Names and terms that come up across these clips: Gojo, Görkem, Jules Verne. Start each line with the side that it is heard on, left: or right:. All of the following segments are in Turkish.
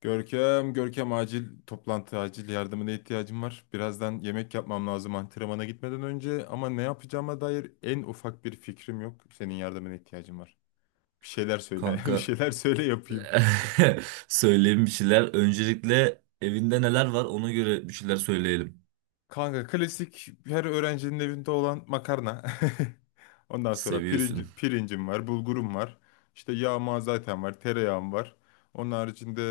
left: Görkem, acil toplantı, acil yardımına ihtiyacım var. Birazdan yemek yapmam lazım antrenmana gitmeden önce ama ne yapacağıma dair en ufak bir fikrim yok. Senin yardımına ihtiyacım var. Bir şeyler söyle, bir
right: Kanka
left: şeyler söyle yapayım.
right: söyleyeyim bir şeyler. Öncelikle evinde neler var ona göre bir şeyler söyleyelim.
left: Kanka klasik her öğrencinin evinde olan makarna. Ondan sonra
right: Seviyorsun.
left: pirinci, pirincim var, bulgurum var. İşte yağma zaten var, tereyağım var. Onun haricinde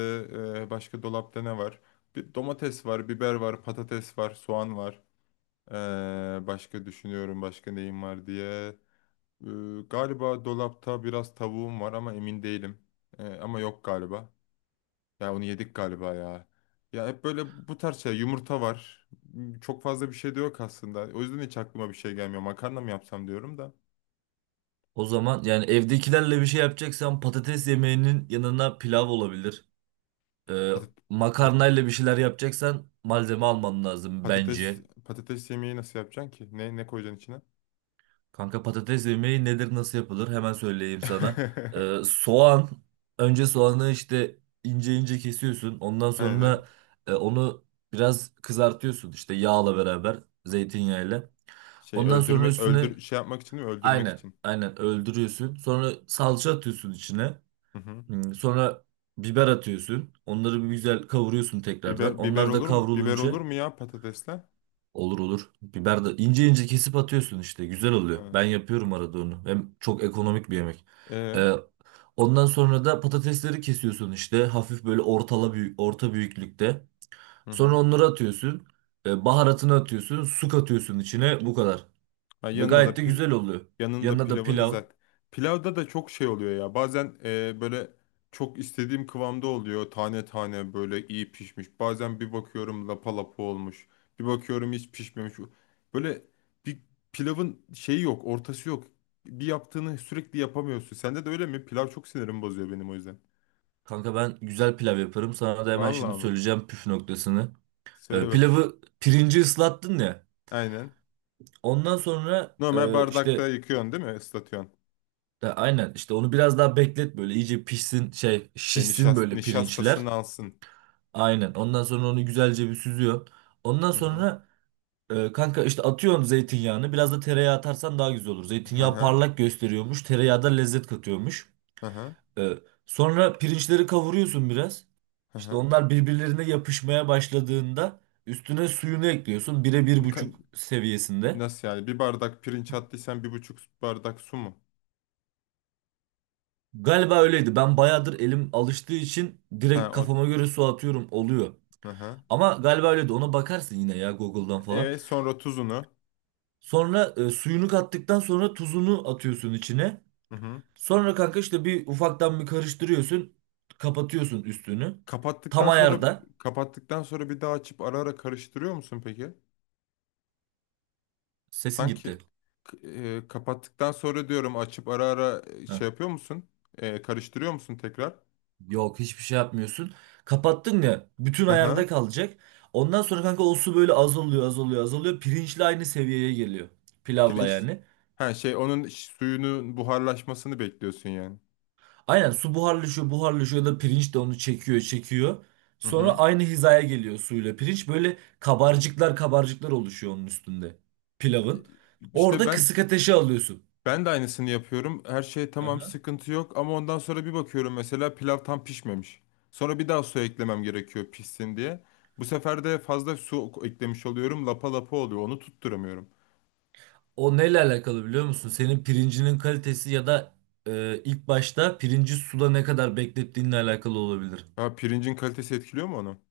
left: başka dolapta ne var? Bir domates var, biber var, patates var, soğan var. Başka düşünüyorum başka neyim var diye. Ee, galiba dolapta biraz tavuğum var ama emin değilim. Ama yok galiba. Ya onu yedik galiba ya. Ya hep böyle bu tarz şey yumurta var. Çok fazla bir şey de yok aslında. O yüzden hiç aklıma bir şey gelmiyor. Makarna mı yapsam diyorum da.
right: O zaman yani evdekilerle bir şey yapacaksan patates yemeğinin yanına pilav olabilir. Ee,
left: Patat- pat-
right: Makarnayla bir şeyler yapacaksan malzeme alman lazım
left: patates
right: bence.
left: patates yemeği nasıl yapacaksın ki? Ne koyacaksın içine?
right: Kanka patates yemeği nedir nasıl yapılır hemen söyleyeyim sana. Soğan Önce soğanı işte ince ince kesiyorsun. Ondan
left: Aynen.
right: sonra onu biraz kızartıyorsun işte yağla beraber zeytinyağıyla.
left: Şey
right: Ondan sonra
left: öldürmek
right: üstüne
left: öldür şey yapmak için mi? Öldürmek
right: aynen
left: için.
right: aynen öldürüyorsun. Sonra salça atıyorsun içine.
left: Hı hı.
right: Sonra biber atıyorsun. Onları bir güzel kavuruyorsun tekrardan.
left: Biber
right: Onlar da
left: olur mu? Biber
right: kavrulunca
left: olur mu ya patatesle?
right: olur olur. Biber de ince ince kesip atıyorsun işte. Güzel oluyor.
left: Ha.
right: Ben yapıyorum arada onu. Hem çok ekonomik bir yemek.
left: Ee,
right: Ee, Ondan sonra da patatesleri kesiyorsun işte. Hafif böyle ortala büyük, orta büyüklükte.
left: hı
right: Sonra
left: hı.
right: onları atıyorsun. Baharatını atıyorsun. Su katıyorsun içine. Bu kadar.
left: Ha,
right: Ve
left: yanına da
right: gayet de güzel oluyor.
left: yanında
right: Yanına da
left: pilavını
right: pilav.
left: zaten. Pilavda da çok şey oluyor ya. Bazen böyle çok istediğim kıvamda oluyor. Tane tane böyle iyi pişmiş. Bazen bir bakıyorum lapa lapa olmuş. Bir bakıyorum hiç pişmemiş. Böyle bir pilavın şeyi yok, ortası yok. Bir yaptığını sürekli yapamıyorsun. Sende de öyle mi? Pilav çok sinirimi bozuyor benim o yüzden.
right: Kanka ben güzel pilav yaparım. Sana da hemen şimdi
left: Vallahi mı?
right: söyleyeceğim püf noktasını.
left: Söyle bakayım.
right: Pilavı Pirinci ıslattın ya.
left: Aynen.
right: Ondan sonra
left: Normal bardakta
right: işte.
left: yıkıyorsun değil mi? Islatıyorsun.
right: Aynen işte onu biraz daha beklet böyle iyice pişsin
left: Şey,
right: şişsin
left: nişast
right: böyle pirinçler.
left: nişastasını alsın.
right: Aynen ondan sonra onu güzelce bir süzüyorsun. Ondan
left: Hı hı.
right: sonra kanka işte atıyorsun zeytinyağını, biraz da tereyağı atarsan daha güzel olur.
left: Hı
right: Zeytinyağı
left: hı.
right: parlak gösteriyormuş, tereyağı da lezzet katıyormuş.
left: Hı hı.
right: E, Sonra pirinçleri kavuruyorsun biraz.
left: Hı
right: İşte
left: hı.
right: onlar birbirlerine yapışmaya başladığında üstüne suyunu ekliyorsun, bire bir
left: Ne ka-
right: buçuk seviyesinde.
left: Nasıl yani? Bir bardak pirinç attıysan bir buçuk bardak su mu?
right: Galiba öyleydi, ben bayağıdır elim alıştığı için
left: Ha
right: direkt
left: o.
right: kafama göre su atıyorum, oluyor.
left: Hı hı.
right: Ama galiba öyle, de ona bakarsın yine ya, Google'dan falan.
left: E sonra tuzunu.
right: Sonra suyunu kattıktan sonra tuzunu atıyorsun içine.
left: Hı hı.
right: Sonra kanka işte bir ufaktan bir karıştırıyorsun. Kapatıyorsun üstünü. Tam
left: Kapattıktan sonra
right: ayarda.
left: kapattıktan sonra bir daha açıp ara ara karıştırıyor musun peki?
right: Sesin
left: Sanki
right: gitti.
left: kapattıktan sonra diyorum açıp ara ara
right: Heh.
left: şey yapıyor musun? Karıştırıyor musun tekrar?
right: Yok, hiçbir şey yapmıyorsun. Kapattın ya, bütün
left: Hı hı.
right: ayarda kalacak. Ondan sonra kanka o su böyle azalıyor azalıyor azalıyor. Pirinçle aynı seviyeye geliyor. Pilavla
left: Pirinç
right: yani.
left: ha şey onun suyunun buharlaşmasını bekliyorsun yani.
right: Aynen, su buharlaşıyor, buharlaşıyor da pirinç de onu çekiyor, çekiyor.
left: Hı
right: Sonra
left: hı.
right: aynı hizaya geliyor suyla pirinç. Böyle kabarcıklar kabarcıklar oluşuyor onun üstünde, pilavın.
left: İşte
right: Orada
left: ben
right: kısık ateşe alıyorsun.
left: ben de aynısını yapıyorum. Her şey tamam
right: Aha.
left: sıkıntı yok ama ondan sonra bir bakıyorum mesela pilav tam pişmemiş. Sonra bir daha su eklemem gerekiyor pişsin diye. Bu sefer de fazla su eklemiş oluyorum. Lapa lapa oluyor. Onu tutturamıyorum.
right: O neyle alakalı biliyor musun? Senin pirincinin kalitesi ya da ilk başta pirinci suda ne kadar beklettiğinle alakalı olabilir.
left: Ha pirincin kalitesi etkiliyor mu onu?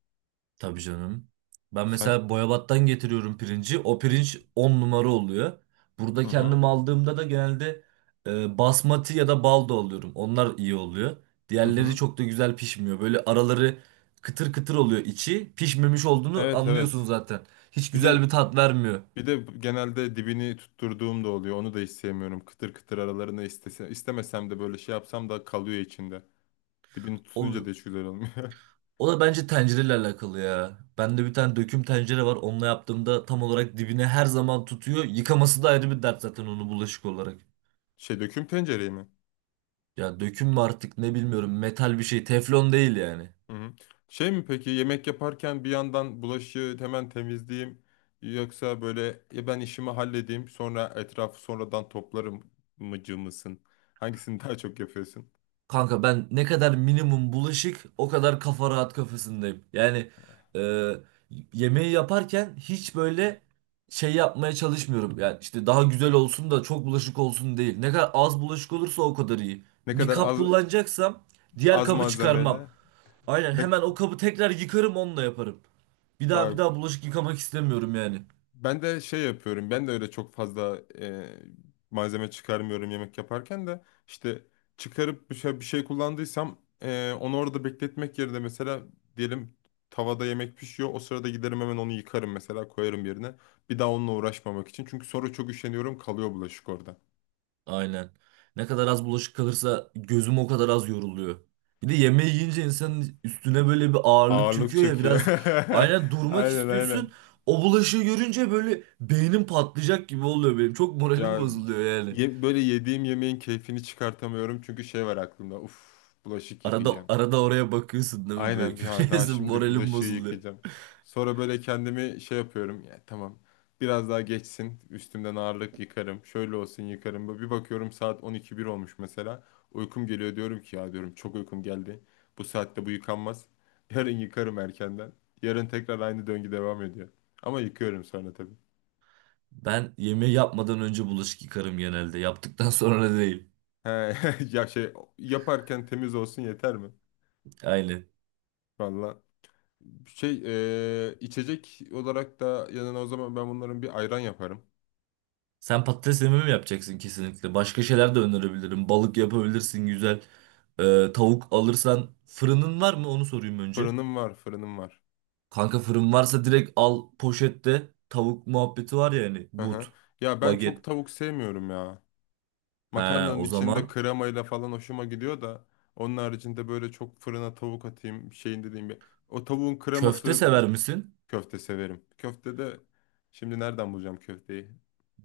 right: Tabii canım. Ben
left: Sen.
right: mesela Boyabat'tan getiriyorum pirinci. O pirinç 10 numara oluyor. Burada
left: Hı hı.
right: kendim aldığımda da genelde basmati ya da baldo alıyorum. Onlar iyi oluyor.
left: Hı
right: Diğerleri
left: hı.
right: çok da güzel pişmiyor. Böyle araları kıtır kıtır oluyor içi. Pişmemiş olduğunu
left: Evet,
right: anlıyorsun
left: evet.
right: zaten. Hiç
left: Bir
right: güzel bir
left: de
right: tat vermiyor.
left: Bir de genelde dibini tutturduğum da oluyor. Onu da hiç sevmiyorum. Kıtır kıtır aralarına istese, istemesem de böyle şey yapsam da kalıyor içinde. Dibini tutunca
right: O,
left: da hiç güzel olmuyor.
right: o da bence tencereyle alakalı ya. Bende bir tane döküm tencere var. Onunla yaptığımda tam olarak dibine her zaman tutuyor. Yıkaması da ayrı bir dert zaten onu, bulaşık olarak.
left: Şey döküm tencereyi mi?
right: Ya döküm mü artık ne, bilmiyorum, metal bir şey, teflon değil yani.
left: Hı hı. Şey mi peki yemek yaparken bir yandan bulaşığı hemen temizleyeyim yoksa böyle ya ben işimi halledeyim sonra etrafı sonradan toplarım mıcı mısın? Hangisini daha çok yapıyorsun?
right: Kanka ben, ne kadar minimum bulaşık o kadar kafa rahat kafasındayım. Yani e, yemeği yaparken hiç böyle şey yapmaya çalışmıyorum. Yani işte daha güzel olsun da çok bulaşık olsun değil. Ne kadar az bulaşık olursa o kadar iyi.
left: Ne
right: Bir
left: kadar
right: kap
left: az
right: kullanacaksam diğer
left: az
right: kabı çıkarmam.
left: malzemeyle
right: Aynen
left: ne,
right: hemen o kabı tekrar yıkarım, onunla yaparım. Bir daha bir
left: vay,
right: daha bulaşık yıkamak istemiyorum yani.
left: Ben de şey yapıyorum. Ben de öyle çok fazla malzeme çıkarmıyorum yemek yaparken de işte çıkarıp bir şey kullandıysam onu orada bekletmek yerine mesela diyelim tavada yemek pişiyor. O sırada giderim hemen onu yıkarım mesela koyarım yerine. Bir daha onunla uğraşmamak için. Çünkü sonra çok üşeniyorum kalıyor bulaşık orada.
right: Aynen. Ne kadar az bulaşık kalırsa gözüm o kadar az yoruluyor. Bir de yemeği yiyince insanın üstüne böyle bir ağırlık
left: Ağırlık
right: çöküyor ya
left: çekiyor.
right: biraz, aynen, durmak
left: Aynen, aynen.
right: istiyorsun. O bulaşığı görünce böyle beynim patlayacak gibi oluyor benim. Çok moralim
left: Ya
right: bozuluyor yani.
left: böyle yediğim yemeğin keyfini çıkartamıyorum çünkü şey var aklımda. Uf bulaşık
right: Arada
left: yıkayacağım.
right: arada oraya bakıyorsun değil mi böyle,
left: Aynen bir ha, daha
right: görüyorsun,
left: şimdi
right: moralim
left: bulaşığı
right: bozuluyor.
left: yıkayacağım. Sonra böyle kendimi şey yapıyorum. Ya tamam. Biraz daha geçsin. Üstümden ağırlık yıkarım. Şöyle olsun yıkarım. Böyle bir bakıyorum saat 12.1 olmuş mesela. Uykum geliyor diyorum ki ya diyorum çok uykum geldi. Bu saatte bu yıkanmaz. Yarın yıkarım erkenden. Yarın tekrar aynı döngü devam ediyor. Ama yıkıyorum sonra tabii.
right: Ben yemeği yapmadan önce bulaşık yıkarım genelde. Yaptıktan sonra da değil.
left: He, ya şey yaparken temiz olsun yeter mi?
right: Aynen.
left: Valla içecek olarak da yanına o zaman ben bunların bir ayran yaparım.
right: Sen patates yememi mi yapacaksın kesinlikle? Başka şeyler de önerebilirim. Balık yapabilirsin, güzel. Tavuk alırsan fırının var mı? Onu sorayım önce.
left: Fırınım var, fırınım var.
right: Kanka fırın varsa direkt al poşette. Tavuk muhabbeti var ya, hani
left: Hı
right: but,
left: hı. Ya ben çok
right: baget.
left: tavuk sevmiyorum ya.
right: He,
left: Makarnanın
right: o zaman
left: içinde kremayla falan hoşuma gidiyor da onun haricinde böyle çok fırına tavuk atayım şeyin dediğim bir. O tavuğun
right: köfte
left: kreması
right: sever
left: bir
right: misin?
left: köfte severim. Köfte de şimdi nereden bulacağım köfteyi?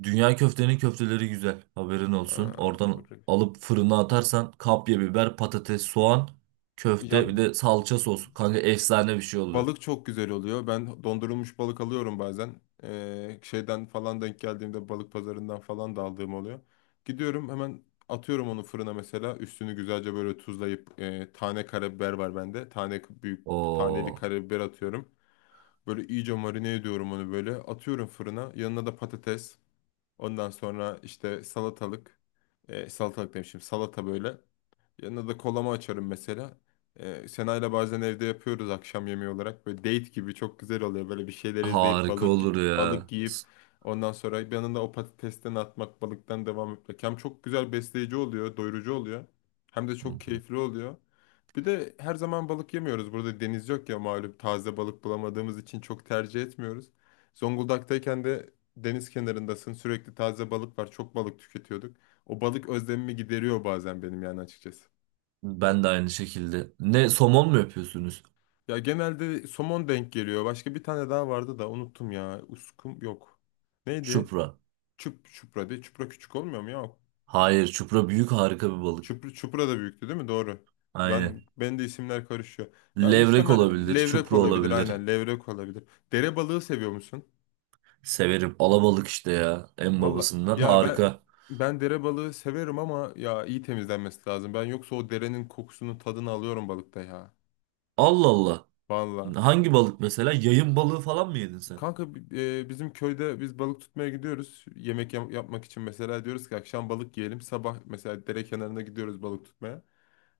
right: Dünya Köftenin köfteleri güzel. Haberin olsun.
left: Aa,
right: Oradan alıp fırına atarsan kapya biber, patates, soğan,
left: ya
right: köfte, bir de salça sos. Kanka efsane bir şey oluyor.
left: balık çok güzel oluyor. Ben dondurulmuş balık alıyorum bazen. Şeyden falan denk geldiğimde balık pazarından falan da aldığım oluyor. Gidiyorum hemen atıyorum onu fırına mesela. Üstünü güzelce böyle tuzlayıp tane karabiber var bende. Tane büyük taneli
right: Oo.
left: karabiber atıyorum. Böyle iyice marine ediyorum onu böyle. Atıyorum fırına. Yanına da patates. Ondan sonra işte salatalık. E, salatalık demişim. Salata böyle. Yanına da kolama açarım mesela. Sena'yla bazen evde yapıyoruz akşam yemeği olarak. Böyle date gibi çok güzel oluyor. Böyle bir şeyler izleyip
right: Harika
left: balık
right: olur
left: balık
right: ya.
left: yiyip ondan sonra yanında o patatesten atmak, balıktan devam etmek. Hem çok güzel besleyici oluyor, doyurucu oluyor. Hem de çok keyifli oluyor. Bir de her zaman balık yemiyoruz. Burada deniz yok ya malum taze balık bulamadığımız için çok tercih etmiyoruz. Zonguldak'tayken de deniz kenarındasın. Sürekli taze balık var. Çok balık tüketiyorduk. O balık özlemimi gideriyor bazen benim yani açıkçası.
right: Ben de aynı şekilde. Ne, somon mu yapıyorsunuz?
left: Ya genelde somon denk geliyor. Başka bir tane daha vardı da unuttum ya. Uskum yok. Neydi?
right: Çupra.
left: Çupra değil. Çupra küçük olmuyor mu ya?
right: Hayır, çupra büyük, harika bir balık.
left: Çupra da büyüktü değil mi? Doğru.
right: Aynen.
left: Ben de isimler karışıyor. Ya
right: Levrek
left: muhtemelen
right: olabilir,
left: levrek
right: çupra
left: olabilir.
right: olabilir.
left: Aynen levrek olabilir. Dere balığı seviyor musun?
right: Severim. Alabalık işte ya. En
left: Valla.
right: babasından,
left: Ya ben
right: harika.
left: ben dere balığı severim ama ya iyi temizlenmesi lazım. Ben yoksa o derenin kokusunu tadını alıyorum balıkta ya.
right: Allah Allah.
left: Valla.
right: Hangi balık mesela? Yayın balığı falan mı yedin sen?
left: Kanka bizim köyde biz balık tutmaya gidiyoruz. Yemek yapmak için mesela diyoruz ki akşam balık yiyelim. Sabah mesela dere kenarına gidiyoruz balık tutmaya.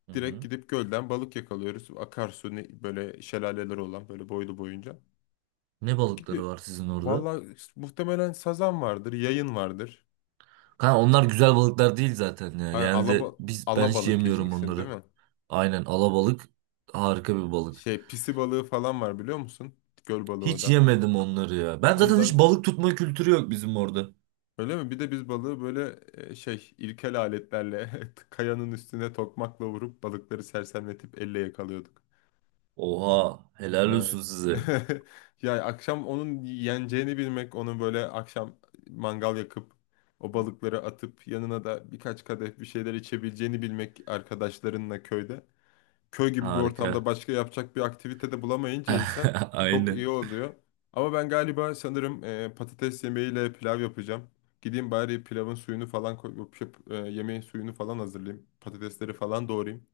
right: Hı
left: Direkt
right: hı.
left: gidip gölden balık yakalıyoruz. Akarsu ne, böyle şelaleler olan böyle boylu boyunca.
right: Ne
left: Gidiyor.
right: balıkları var sizin orada?
left: Valla muhtemelen sazan vardır, yayın vardır.
right: Ha, onlar güzel balıklar değil zaten ya.
left: Yani
right: Genelde ben hiç
left: alabalık
right: yemiyorum
left: yiyeceksin değil
right: onları.
left: mi?
right: Aynen, alabalık harika bir balık.
left: Şey pisi balığı falan var biliyor musun? Göl balığı o
right: Hiç
left: da.
right: yemedim onları ya. Ben, zaten
left: Onlar
right: hiç balık tutma kültürü yok bizim orada.
left: öyle mi? Bir de biz balığı böyle şey ilkel aletlerle kayanın üstüne tokmakla vurup balıkları sersemletip elle yakalıyorduk.
right: Oha, helal
left: Evet.
right: olsun size.
left: Ya akşam onun yeneceğini bilmek, onu böyle akşam mangal yakıp o balıkları atıp yanına da birkaç kadeh bir şeyler içebileceğini bilmek arkadaşlarınla köyde köy gibi bir
right: Harika.
left: ortamda başka yapacak bir aktivite de bulamayınca insan çok
right: Aynen.
left: iyi oluyor. Ama ben galiba sanırım patates yemeğiyle pilav yapacağım. Gideyim bari pilavın suyunu falan koyup yemeğin suyunu falan hazırlayayım. Patatesleri falan doğrayayım.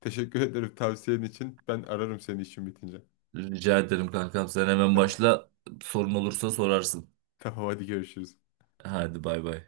left: Teşekkür ederim tavsiyen için. Ben ararım seni işim bitince.
right: Rica ederim kankam. Sen hemen
left: Tamam.
right: başla. Sorun olursa sorarsın.
left: Tamam, hadi görüşürüz.
right: Hadi bay bay.